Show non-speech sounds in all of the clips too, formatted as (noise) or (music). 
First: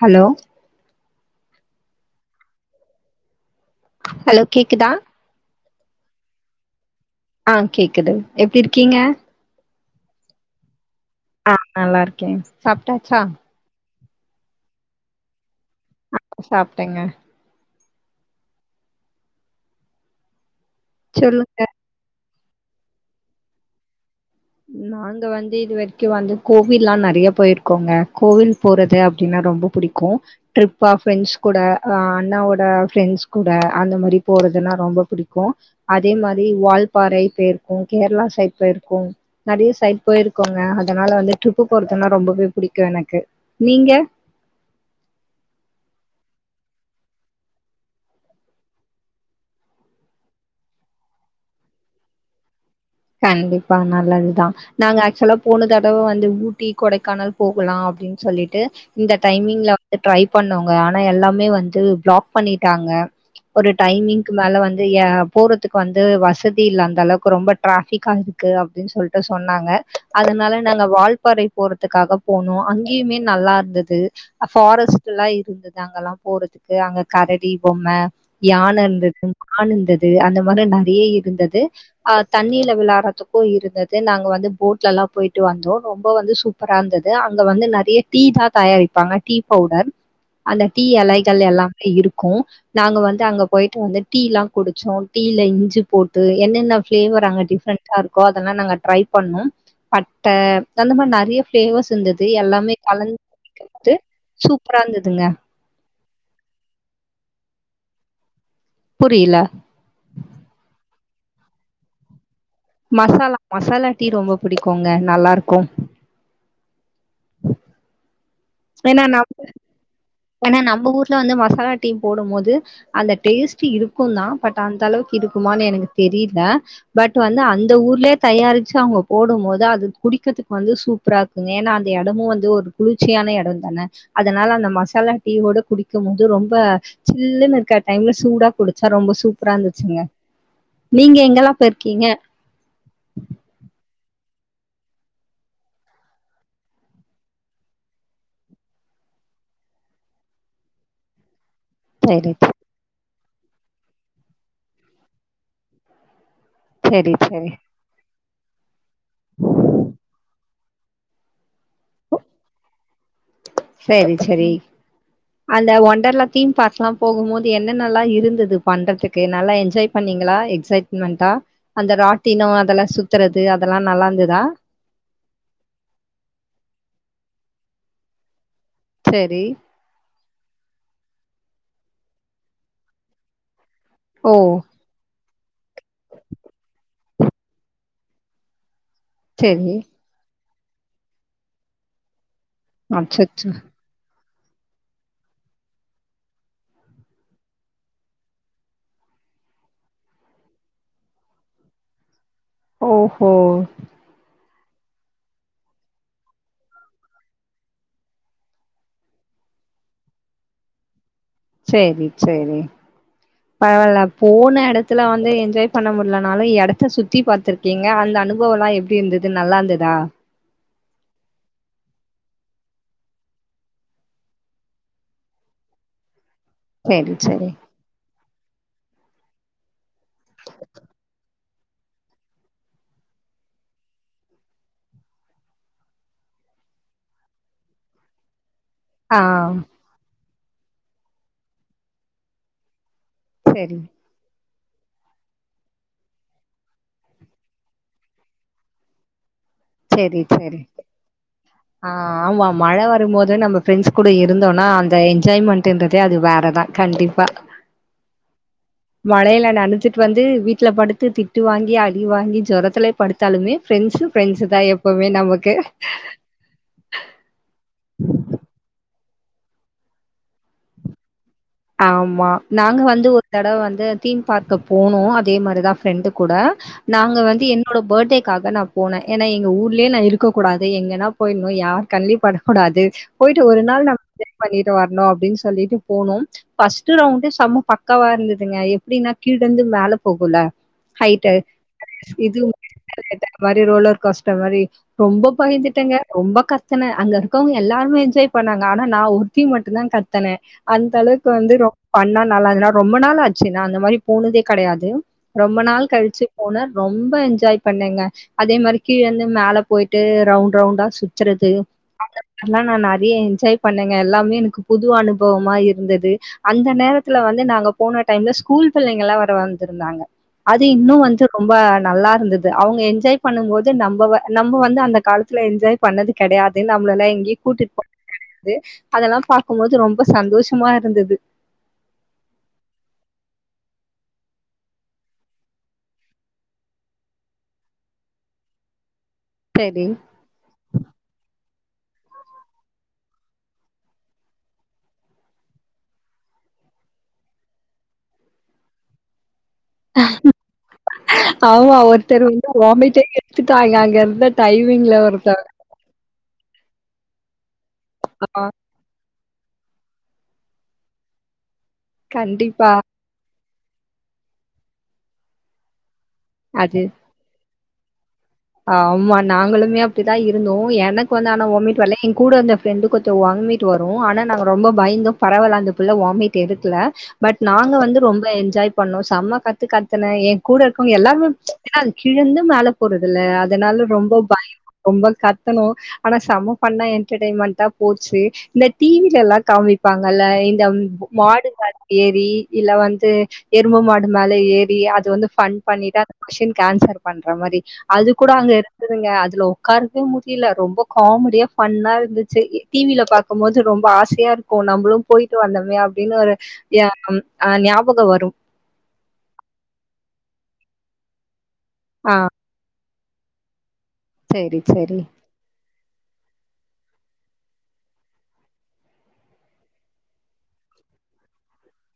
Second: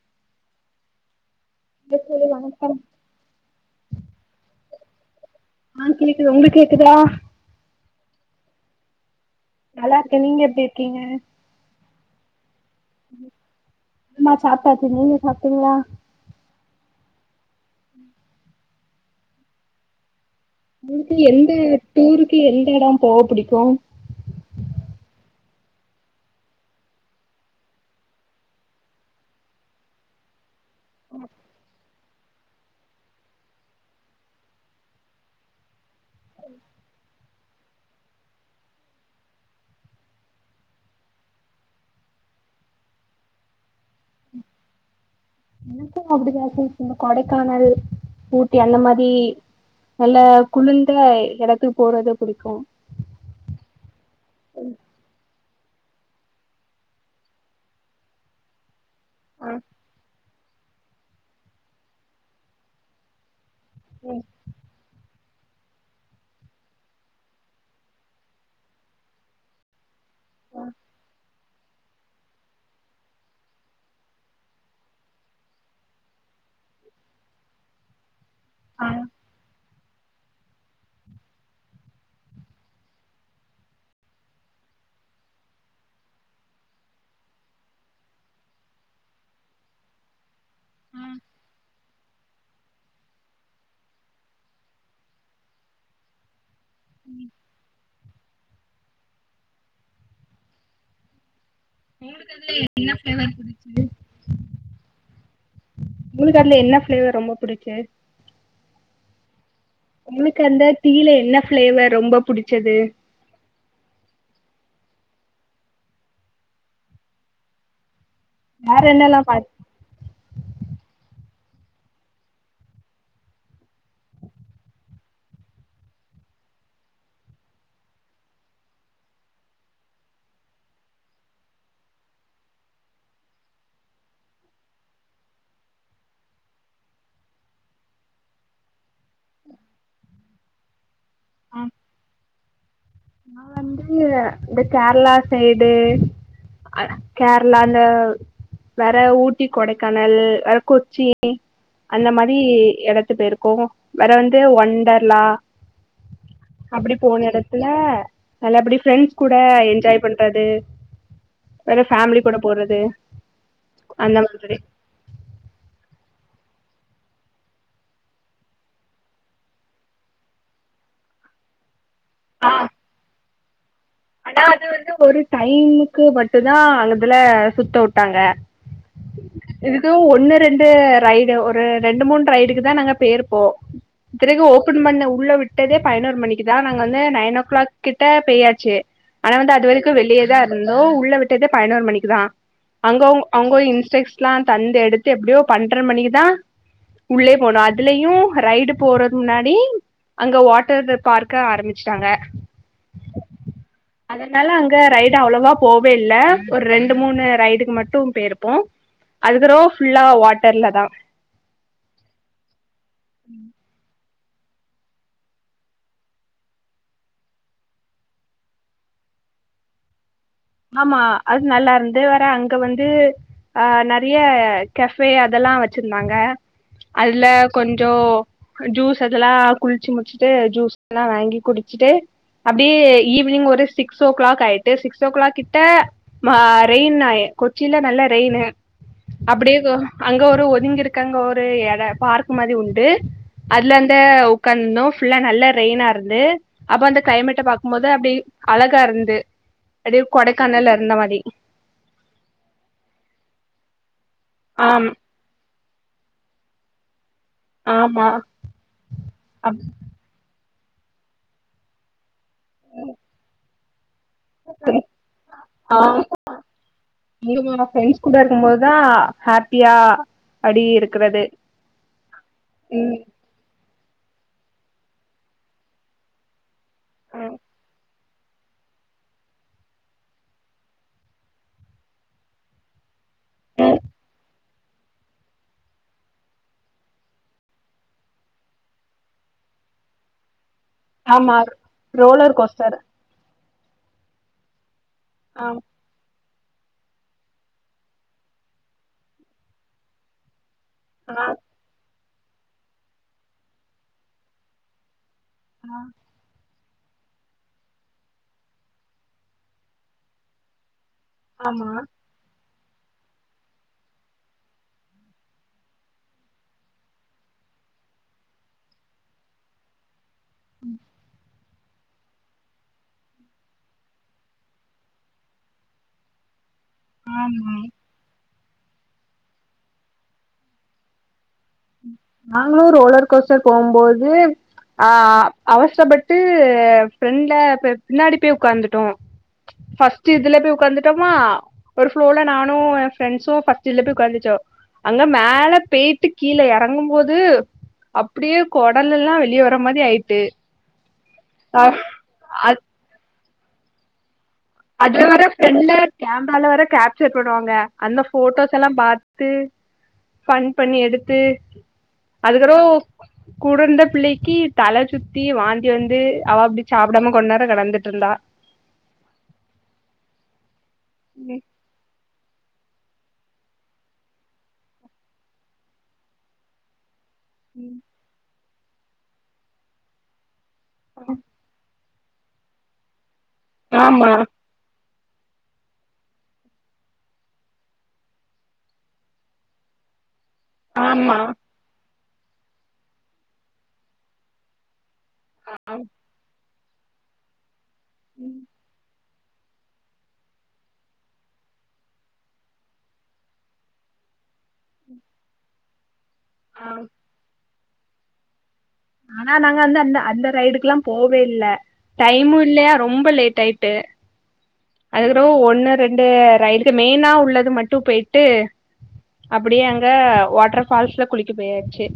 Hello hey தோழி வணக்கம் hello கேக்குதா ஆ கேக்குது உங்களுக் கேக்குதா அ கேக்குது எப்டி இருக்கீங்க நல்லார்க்கெ நீங்க எப்படி இர்க்கீங்க அ நல்லார்க்கே சாப்டாச்சா அம்மா சாப்டாச்சு நீங்க சாப்ட்டீங்ளா அ சாப்டெங்க ஊங்குக்கு எந்த சொல்லுங்க டூருக்கு எந்த எடம்போ புடிக்கு நானு இங்க வந்து இது வர்க்கு வந்து கோவில்லா நெறைய பொயிருக்கோங்க கோவில் போறது அப்டின்னா ரொம்பொ புடிக்கு டிரிப்பா ஃபிரண்ஸ் குட அ அண்ணாவோட ஃப்ரெண்ட்ஸ் கூட அந்த மாரி போறதுன்னா ரொம்ப பிடிக்கு அதே மாரி வால்பாறை பெயிர்க்கோ கேர்ளா சைட் பெயிர்க்கோ நறைய சைட் பொயிருக்கோங்க அதனால வந்து ட்ரிப்பு போறதுன்னா ரொம்பவே புடிக்கு எனக்கு நீங்க எனக்கு அப்டிதா சிஸ் இந்த கொடைக்கானல் ஊட்டி அந்த மாரி நல்ல குளுந்த எடத்துக்கு போரது புடிக்கு கண்டிப்பா நல்லதுதா நாங்க ஆக்சுலா போன தடவ வந்து ஊட்டி கொடைக்கானல் போகுல்லா அப்டின் சொல்லிட்டு இந்த ஆ டைமிங்ல வந்து ட்ரை பண்ணோங்க ஆனா எல்லாமே வந்து ப்ளாக் பண்ணிட்டாங்க ஒரு ம் டைமிங்க்கு மேல வந்து எ போறத்துக்கு வந்து வசதி இல்ல அந்த அளவுக்கு ரொம்ப டிராஃபிக்கா இருக்கு அப்டின் சொல்ட்டு சொன்னாங்க அதுனால நாங்க வால் பாறை போறதுக்காக போனோ அங்கியுமே நல்லார்ந்துது ஃபாரஸ்ட்ல்லா இருந்துது அங்கல்லாபோறதுக்கு அங்க கரடி பொம்ம யான ஆ இருந்துது மான் இருந்துது அந்த மாரி நெறைய இருந்துது தண்ணில விளாடுறதுக்கு இருந்துது நாங்க வந்து போட்ல எல்லா போய்ட்டு வந்தோ ரொம்ப வந்து சூ ப்பராருந்துது அங்க வந்து நெறைய டீ தா தயாரிப்பாங்க டீ பவுடர் அந்த டீ எலைகள் எல்லாமே இருக்கு நாங்க வந்து அங்க போயிட்டு வந்து டீல்லா குடிச்சோ டீல இஞ்சி போட்டு என்னென்ன ஃபிளேவர் அங்க டிஃப்ரெண்டா இருக்கோ அதெல்லா நாங்க ட்ரை பண்ணோ பட்ட அந்த மாரி நெறைய ஃப்ளேவர்ஸ் இருந்துது எல்லாமே கலந்து குடிக்கறதுக்கு சூப்பரா இருந்துதுங்க உங்ளுக்கதுல என்ன ஃபிளேவர் ரொம்ப புடிக்கு புரில உங்களுக்கு அந்த டீ ல என்ன ஃப்ளேவர் ரொம்ப புடிச்சது மசாலா மசாலா டீ ரொம்ப பிடிக்குங்க நல்லாருக்கு வேற என்னெல்லா பா ஏனா நம்ம ஊர்ல வந்து மசாலா டீ போடும் போது அந்த டேஸ்ட் இருக்குந்தா பட் அந்த அளவுக்கு இருக்குமானு எனக்கு தெரில பட் வந்து அந்த ஊர்லயே தயாரிச்சு அவங்க போடும் போது அது குடிக்கிறதுக்கு வந்து சூ ப்பரா இருக்குங்க ஏன்னா அந்த எடமு வந்து ஒரு குளிர்ச்சியான எடந்தான அதனால அந்த மசா லா டீ யோட குடிக்கும் போது ரொம்ப சில்லுன்னு இருக்க டைம்ல சூடா குடிச்சா ரொம்ப சூப்பரா இருந்துச்சுங்க நீங்க எங்கெலா போயிருக்கிங்க நா வந்து இந்த கேரளா சைடு அ கேரளா அந்த வேற ஊட்டி கொடைக்கானல் வேற கொச்சின் அந்த சரி மாரி எடத்து போயிருக்கோ வேற வந்து ஒண்டர்லா அப்படி சரி போன சரி எடத்துல நல்லபடி ஃப்ரெண்ட்ஸ் கூட என்ஜாய் பண்றது வேற ஃபேமிலி கூட போறது சரி அந்த செரி மாதிரி அந்த ஒண்டர்லா தீம் பார்க்லா போகும் போது என்னனெல்லா இருந்துது பண்றதுக்கு நல்லா என்ஜாய் பண்ணிங்களா எக்சைட்மென்ட்டா அந்த ராட்டினோ ஆ அதெல்லா சுத்துறது அதெல்லா நல்லா இருந்ததா ஆனா அது வந்து ஒரு டைமுக்கு மட்டுந்தா அங்கதுல சுத்த வுட்டாங்க செரி ஒன்னு ரெண்டு ரைடு ஒரு ரெண்டு மூணு ரைடுக்குதா நாங்க பேருப்போ ஓ பிறகு ஓபன் பண்ண உள்ள விட்டதே பயினோரு மணிக்குதா நாங்க வந்து நைன் ஓ கிளாக் கிட்ட பேயாச்சு ஆனா வந்து அது சேரி வரைக்கு வெளியதா இருந்தோ உள்ள விட்டதே பதினோரு மணிக்குதா அங்க அச்சச்சோ அங்கோ இன்ஸ்ட்ரக் ஷன்லா தந்து எடுத்து எப்டியோ பன்ட்ர மணிக்குதா உள்ளே போனோ அதுலயு ரைடு போறது முன்னாடி அங்க வாட்டர் பார்க்க ஆரம்பிச்சுட்டாங்க ஓஹோ அதனால அங்க ரைடு அவ்வளவா போவே இல்ல ஒரு ரெண்டு மூணு ரைடுக்கு மட்டு பேயிருப்போ அதுக்கறோ ஃபுல்லா வாட்டர்லதா செரி செரி பரவால்ல போன எடத்துல வந்து என்ஜாய் பண்ண முடிலனாலு எடத்த சுத்தி பாத்திரு கிங்க அந்த அனுபவல்லா எப்டி இருந்தது நல்லாந்துதா ஆமா அது நல்லாருந்து வேற அங்க வந்து அ நெறைய கஃபே அதெல்லா வச்சிருந்தாங்க சேரி அதுல சேரி கொஞ் சோ ஜூஸ் அதெல்லா குளிச்சு முடிச்சுட்டு ஜூஸ் எல்லா வாங்கி குடிச்சுட்டு அப்டே ஈவினிங் ஒரு சிக்ஸ் ஓ கிளாக் ஆயிட்டு சிக்ஸ் ஓ கிளாக் கிட்ட மா ரெயின் ஆயி கொச்சில்ல நல்லா ரெயினு ஆ அப்டியே கொ அங்க ஒரு ஒதுங்கிருக்காங்க ஒரு எட பார்க் மாதி உண்டு அதுல சேரி அந்த ஒ ஒக்காந்துந்தோ ஃபுல்லா நல்லா ரெயினா இருந்து அப்போ அந்த ஃகிளைமேட்ட பாக்கும் போது அப்டி அழகா இருந்து அப்டியே சேரி சேரி கொடைக்கானல்ல இருந்த மாரி ஆ ஆமா மழ வரும்போது நம்ம ஃப்ரெண்ட்ஸ் கூட இருந்தோன்னா ஆம் அந்த என்ஜாய்மண்ட்ன்றதே அது வேற தா கண்டிப்பா ஆமா மழைல நனச்சுட் வந்து வீட்ல படுத்து திட்டு வாங்கி அடி வாங்கி ஜொரத்துலே படு த்தாலுமே ஃப்ரெண்ட்ஸு ஃப்ரெண்ட்ஸு தா எப்பொமே நமக்கு இங்க ஊ வா ஃப்ரெண்ட்ஸ் கூட இருக்கம் போது தா ஹேப்பியா அப்டி இருக்குறது ஆமா நாங்க வந்து ஒரு தடவ வந்து தீம் பார்க்குக் போனோ அதே மாரிதா ஃப்ரெண்டு கூட நாங்க ம் வந்து என்னோட பேர்த்டேக்காக நா போனே எனா எங்க ஊர்லேயே நா இருக்க கூடாது எங்கன்னா போயிர்னு யார் கண்லயு பட கூடாது போய்ட்டு ஒரு நாள் நம்ம பண்ணிட்டு வர்ணு அப்டின் சொல்லிட்டு போனோ ஃபஸ்ட் ரவுண்டே சம பக்காவா இருந்துதுங்க எப்டின்னா கீழயிருந்து மேல போகுல்ல ஹய்ட்டு ஆமா ரோலர் இது கோஸ்டர் மாரி ரோலர் கோஸ்டர் மாரி ரொம்ப ஆ பயந்துட்டங்க ரொம்ப கத்துனே அங்க இருக்கவங்க எல்லாருமே என்ஜாய் பண்ணாங்க ஆனா நா ஒருத்தி மட்டுந்தான் கத்தன அந்த ஆ அளவுக்கு வந்து ரொம் ஃபன்னா நல்லா நா ரொம்ப நாள் ஆச்சு நா அந்த மாரி போனதே கடையாது ரொம்ப நாள் கழுச்சு போன ரொம்ப என்ஜாய் பண்ணேங்க அதே மாரி கீழயிருந்து மேல போய்ட்டு ரவுண்ட் ரவுண்டா சு ச்சறது ஆமா அதெல்லா நா நறையா என்ஜாய் பண்ணேங்க எல்லாமே எனக்கு புது அனுபொவமா இருந்துது அந்த நேரத்துல வந்து நாங்க போன டைம்ல ஸ்கூல் புள்ளெங்க எல்லா வேற வந்திருந்தாங்க அது இன்னு வந்து ரொம்ப நல்லா இருந்துது அவங்க என்ஜாய் பண்ணும்போது நம்ப வ நம்ப வந்து அந்த காலத்துல என்ஜாய் பண்ணது கெடையாது நம்ளல்லா எங்க்ய கூட்டுட்டு போ அதெல்லா பாக்கும்போது ரொம்ப சந்தோஷமா இருந்துது நாங்களு ரோலர் கோஸ்டர் போம்போது ஆ அவசரப்பட்டு ஃப்ரெண்ட்ட பின்னாடி போய் உக்காந்துட்டோ சரி. பஃஸ்ட் இதுல போய் உட்காந்துடோமா ஒரு ஃப்ளோல நானு ஏ ஃரெண்ட்ஸும் ஃபஸ்ட் இத்ல போய் உட்காந்துட்டோ அங்க மேல பேய்ட்டு கீழ இறங்கும் போது அப்டியே கொடல் எல்லா வெளிய வ அ ஔமா ஒருத்தர் வந்து அ வாமிட்டே எடுத்துட்டுடாய்க அங்க இருந்த அத டைமிங்ல வேற ஒருத்தர். ஃப்ரெண்ட கேமரால வேற கேப்சர் பண்ணுவாங்க அந்த ஆ போட்டோஸ் எல்லா பா த்து ஃபன் பண்ணி எடுத்து அதுக்கறோ கண்டிப்பா. கூட வந்த புள்ளைக்கு தல சுத்தி வாந்தி வந்து அவ அப்டி அது சாப்படாம கொண்நேரோ நடந்துட்டு இருந்தா ஆமா நாங்களுமே அப்டிதா இருந்தோ எனக்கு வந்து ஆனா வாமிட் வர்ல எங் கூட இருந்த ஃப்ரெண்டுக்கு கொண்டொ வாமிட் வரு ஆனா நாங்க ரொம்ப பயந்தோ பரவால்ல அந்த புள்ள வாமிட் எடுக்கல பட் நாங்க வந்து ரொம்ப என்ஜாய் பண்ணோ செம கத்து கத்துன ஏ கூட இருக்கவ்ங்க எல்லாரு என்ன கீழ இருந்து மேல போறது இல்ல அதனால ஆமா ரொம்ப பயோ ரொம்ப கத்துணோ ஆனா செம ஃபன்னா என்டர்டெயின்மண்ட்டா போச்சு இந்த டி வி ல எல்லா காமிப்பாங்கல்ல தம் ஆமா மாடு மேல ஏறி இல்ல வந்து எரும மாடு மேல ஏறி அ து வந்து ஃபன் பண்ணி தா அந்த க்வோஷ்டீன்க்கு ஆன்சர் பண்ற மாரி அது கூட அங்க இருந்துதுங்க அதுல ஒ க்காரவே முடில ரொம்ப காமெடியா ஃபன்னா இருந்துச்சு டி வி ல பாக்கும் போது ரொம்ப ஆசையா இருக்கு நம்பளு போயிட்டு வந்தோமே அப்டின்னு ஒரு ஆ ய ஆ ஞாபகம் வரும் ஆனா நாங்க வந்து அந்த அந்த ரைடுக்கு எல்லா போகவே இல்ல ஆ டைமு இல்லையா ரொம்ப லேட் ஆயிட்டு சரி சரி அதுக்கப்றோ ஒன்னு ரெண்டு ரைடுக்கு மெய்னா உள்ளது மட்டு போயிட்டு அப்டியே அங்க வாட்டர் ஃபால்ஸ்ல குளிக்க போயாச்சி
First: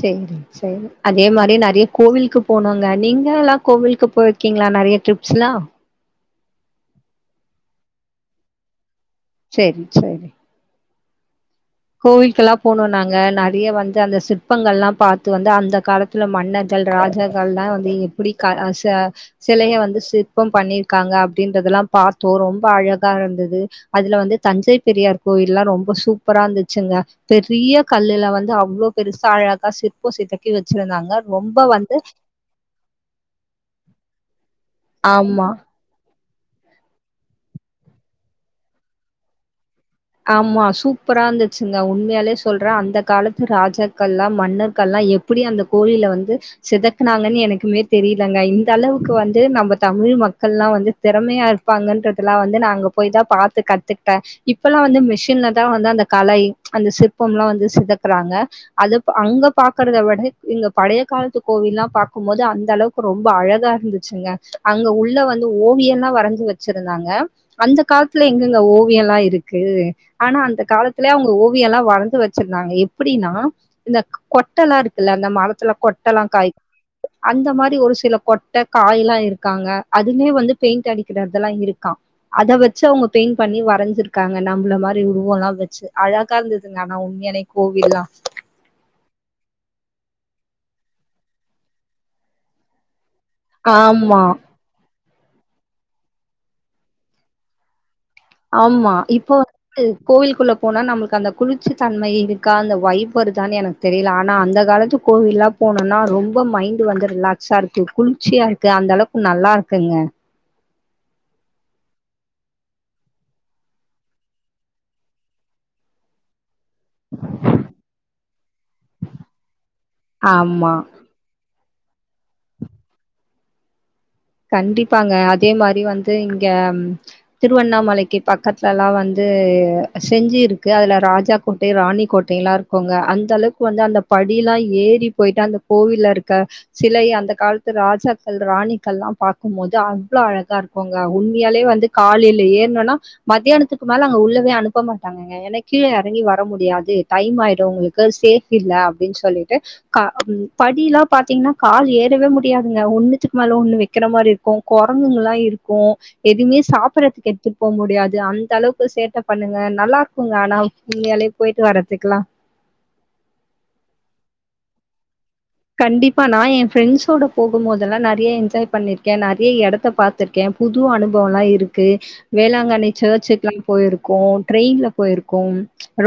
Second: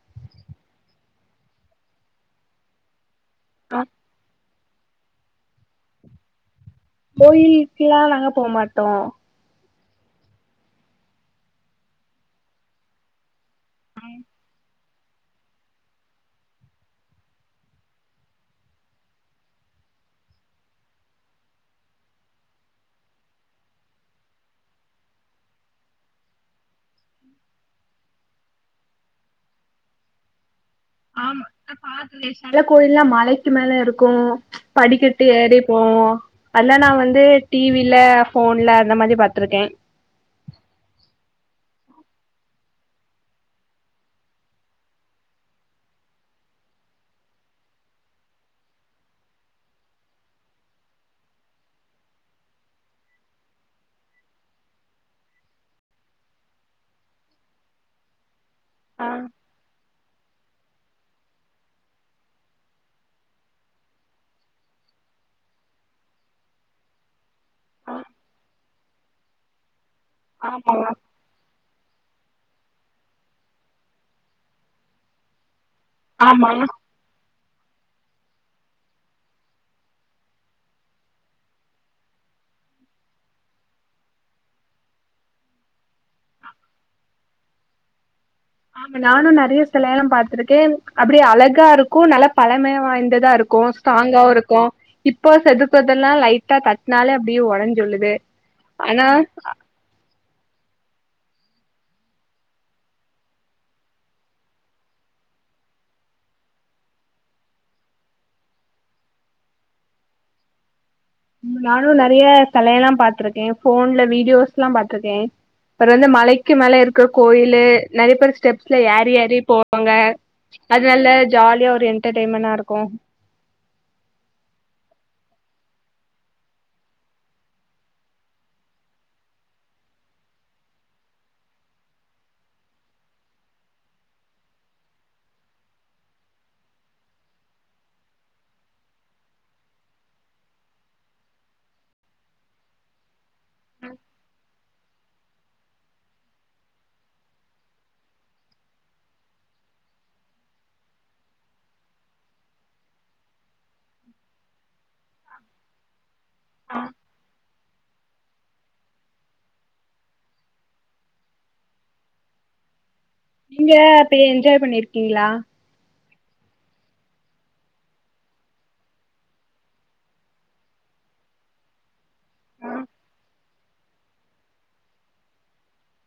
செரி செரி அதே மாரி நெறைய கோவிலுக்கு போனாங்க நீங்க எல்லா கோவிலுக்கு போய் க்கிங்ளா நறைய டிரிப்ஸ்லா கோயிலுக்லா நாங்க போ மாட்டோ சேரி சேரி கோவில்கெல்லா போனோ நாங்க நெறைய வந்து அந்த சிற்பங்கள்லா பாத் வந்து அந்த காலத்துல மன்னர்கள் ராஜாக்கள்லா வந்து எப்டி சிலைய வந்து சிற்பம் பண்ணிருக்காங்க அப்டின்றதெல்லா பாத்தோ ரொம்ப அழகா இருந்தது அதுல வந்து தஞ்சை பெரியார் கோயில்லா ரொம்ப சூப்பரா இருந்த ச்சிங்க பெரிய கல்லுல வந்து அவ்ளோ பெருசா அழகா சிற் ற்போ செதுக்கி வஎச்சிருந்தாங்க ரொம்ப வந்து மல கோயில்லா மலைக்கு மேல இருக்கு படிக்கட்டு ஆமா ஏறி போ அதல்லா நா வந்து டி வி ல. போன்ல அந்த மாரி பாத்துருக்கே ஆமா சூப்பரா இருந்துச்சிங்க உண்மையாலே சொல்றே அந்த காலத்து ராஜாக்கள்லா மன்னர்கள்லா அப்டி அந்த கோவில்ல வந்து சிதக்குனாங்கன்னு எனக்குமே தெரிலங்க இந்த அளவுக்கு வந்து நம்ம தமிழ் மக்கள்லா வந்து திறமையா இருப்பாங்கன்றதெல்லா வந்து நா அங்க போய்தா பாத்து கத்துக்கிட்டே இப்பல்லா வந்து மிஷின்லதா வந்து அந்த கலை அந்த சிற்பம் எல்லா வந்து சிதக்குறாங்க அதுப் ஆ அங்க பா பாக்கறத விட இங்க பழைய காலத்து கோவில்லா பாக்கு போது அந்த அளவுக்கு ரொம்ப அழகா இருந்துச்சிங்க அங்க உள்ள வந்து ஓவியம்லா வரைஞ்சி வெச்சிருந்தாங்க அந்த காலத்துல எங்கங்க ஓவியோல்லா இருக் க்கு ஆனா அந்த காலத்துல அவுங்க ஒவி ல்லா வரஞ்சி வெச்சிருந்தாங்க எப்டினா இந்த கொட்டல்லா இருக்குல்ல அந்த மரத்துல கொ கொட்டல்ஙலா காய் அந்த மாரி ஒரு சில கொட்ட காய்லா இருக்காங்க அதுமே வந்து பெயிண்ட் அடிக்கிறதெல்லா இருக்கா அத வெச்சி அவுங்க பெயிண்ட் பண்ணி வரைஞ்சிரு இருக்காங்க நம்மள மாரி உருவம்லா வெச்சி அழகா இருந்ததுங்க ஆனா உண்மையாலே கோவில்லா ஆமா நானு நெறைய செல எல்லா பாத்துருக்கேன் அப்டி அழகா இருக்கு நல்லா பழமை வாய்ந்ததா இருக் க்கு ஆமா ஸ்ட்ராங்காவு இருக்கு இப்போ செதுப்பதெல்லா லைட்டா தட்டனாலே அப்டியே ஒடஞ்சி உலுது ஆமா இப்போ க்கு கோவில் குள்ள போனா நம்மளுக்கு அந்த குளிர்ச்சி தன்மை இருக்கா அந்த வைபர் தா எனக் தெரில ஆனா அந்த காலத்து கோவில்லா போனோம்னா ரொம்ப மைண்ட் வந்து ரிலாக்ஸா இருக்கு குளிர்ச்சியா இருக்கு அந்த அளவு க்கு நல்லா இருக்குங்க நானு நெறைய கலை எல்லா பாத்திருக்கே ஃபோன்ல வீடியோஸ் எல்லா பாத்துருக்கே அப்றோ வந்து மலைக்கு மேல இருக்கற கோயிலு நெறைய பேர் ஸ்டெப்ஸ்ல ஏறி ஏறி போவாங்க ஆமா அதெல்லா ஜாலியா ஒரு என்டர்டைன்மென்னா இருக்கு கண்டிப்பாங்க அதே மாரி வந்து இங்க திருவண்ணாமலைக்கு பக்கத்துலலா வந்து செஞ்சி இருக்கு அதுல ராஜா கோட்டை ராணிக்கோட்டைலா இருக் இருக்குங்க அந்த அளவுக்கு வந்து அந்த படில்லா ஏறி பொயிட்டு அந்த கோவில்ல இருக்க சிலை அந்த காலத்து ராஜாக்கள் ராணிகள்லா பாக்கும்போது அவ்ளோ அழகா இருக்குங்க உண்மையாலே வந்து காலையில ஏற்னோம்னா மத்தியானத்துக்கு மேல அங்க உள்ளவே அனுப்ப மாட்டாங்க க எனக் கீழ இறங்கி வர முடியாது டைம் ஆய்டு உங்ளுக்கு சேஃப் இல்ல அப்டினு சொல்லிட்டு க படியெலா பாத்தீங்கனா கால் ஏறவே முடியாதுங்க ஒண்ணுத்துக்கு மேல ஒண்ணு வை வெக்கிற மாரி இருக்கு கொரங்குங்கலா இருக்கு எதுமே சாப்பறதுக்கு எடுத்துட் போ முடியாது அந்த அளவுக்கு சேட்ட பண்ணுங்க நல்லா இருக்குங்க ஆனா உண்மயாலெ போய்ட்டு வரத்துக்கலா நீங்க அப்ப என்ஜாய் பண்ணிருக்கீங்களா கண்டிப்பா நா ஏ ஃப்ரெண்ட்ஸோட போகும் போதெல்லா நெறைய என்ஜாய் பண்ணிருக்கே நெறைய எடத்த பாத் திருக்கே புது அனுபவல்லா இருக்கு ஆ வேளாங்கண்ணி சர்ச்சுக்லா போயிருக்கோ ட்ரெயின்ல போயிருக்கோ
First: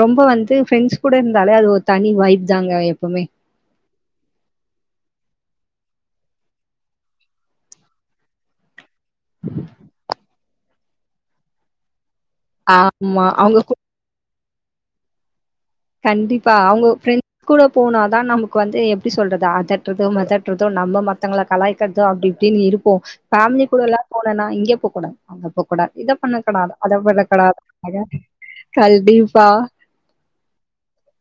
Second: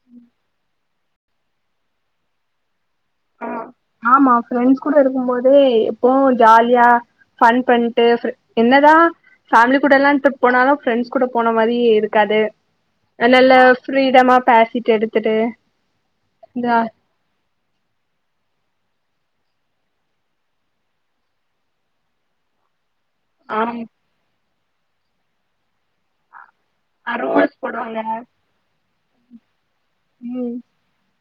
ரொம்ப வந்து ஃப்ரெண்ட்ஸ் கூட இருந்தாலே அது ஒரு தனி வாய்ப்பு தாங்க எப்போமே ஆமா ஃப்ரெண்ட்ஸ் கூட இருக்கும் போதே எப்போ ஒர் ஜாலியா ஃபன் பண்ட்டு என்ன தா ஃபேமிலி கூட எல்லா ட்ரிப் போனாலு ஃப்ரெண்ட்ஸ் கூட போன மாரி இருக்காது ஆமா அதனால அவங்க ப்ரீடமா பேசிட்டு எடுத்துட்டு கண்டிப்பா இந்தா அவுங்க ப்ரெண்ட்ஸ் கூட போனாதா நமக்கு வந்து எப்டி சொல்றது அதட்றது மதட்றது நம்ம மத்தவங்கள கலாயி க்கறது அப்டி இப்டினு இருப்போ ஃபமிலி கூட எல்லா போனனா இங்கே போகூடாது அங்கே போகூடாது இத பண்ணக்கூடாது அத பண்ணக்கூடாது கண்டீப்பா ம்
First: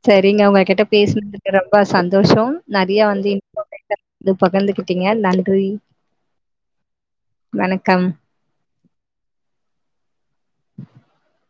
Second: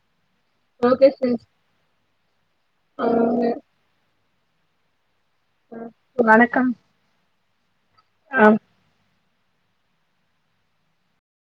சரிங்க உங்ககிட்ட ஓகே ஃப்ரெண்ட்ஸ் பேசுனதுக்கு ரொம்ப சந்தோஷம் நெறைய ஆ வந்து இன்பர்மேஷன் இது பகிர்ந்துகிட்டீங்க நன்றி வணக்கம் வணக்கம் ஆ (inaudible)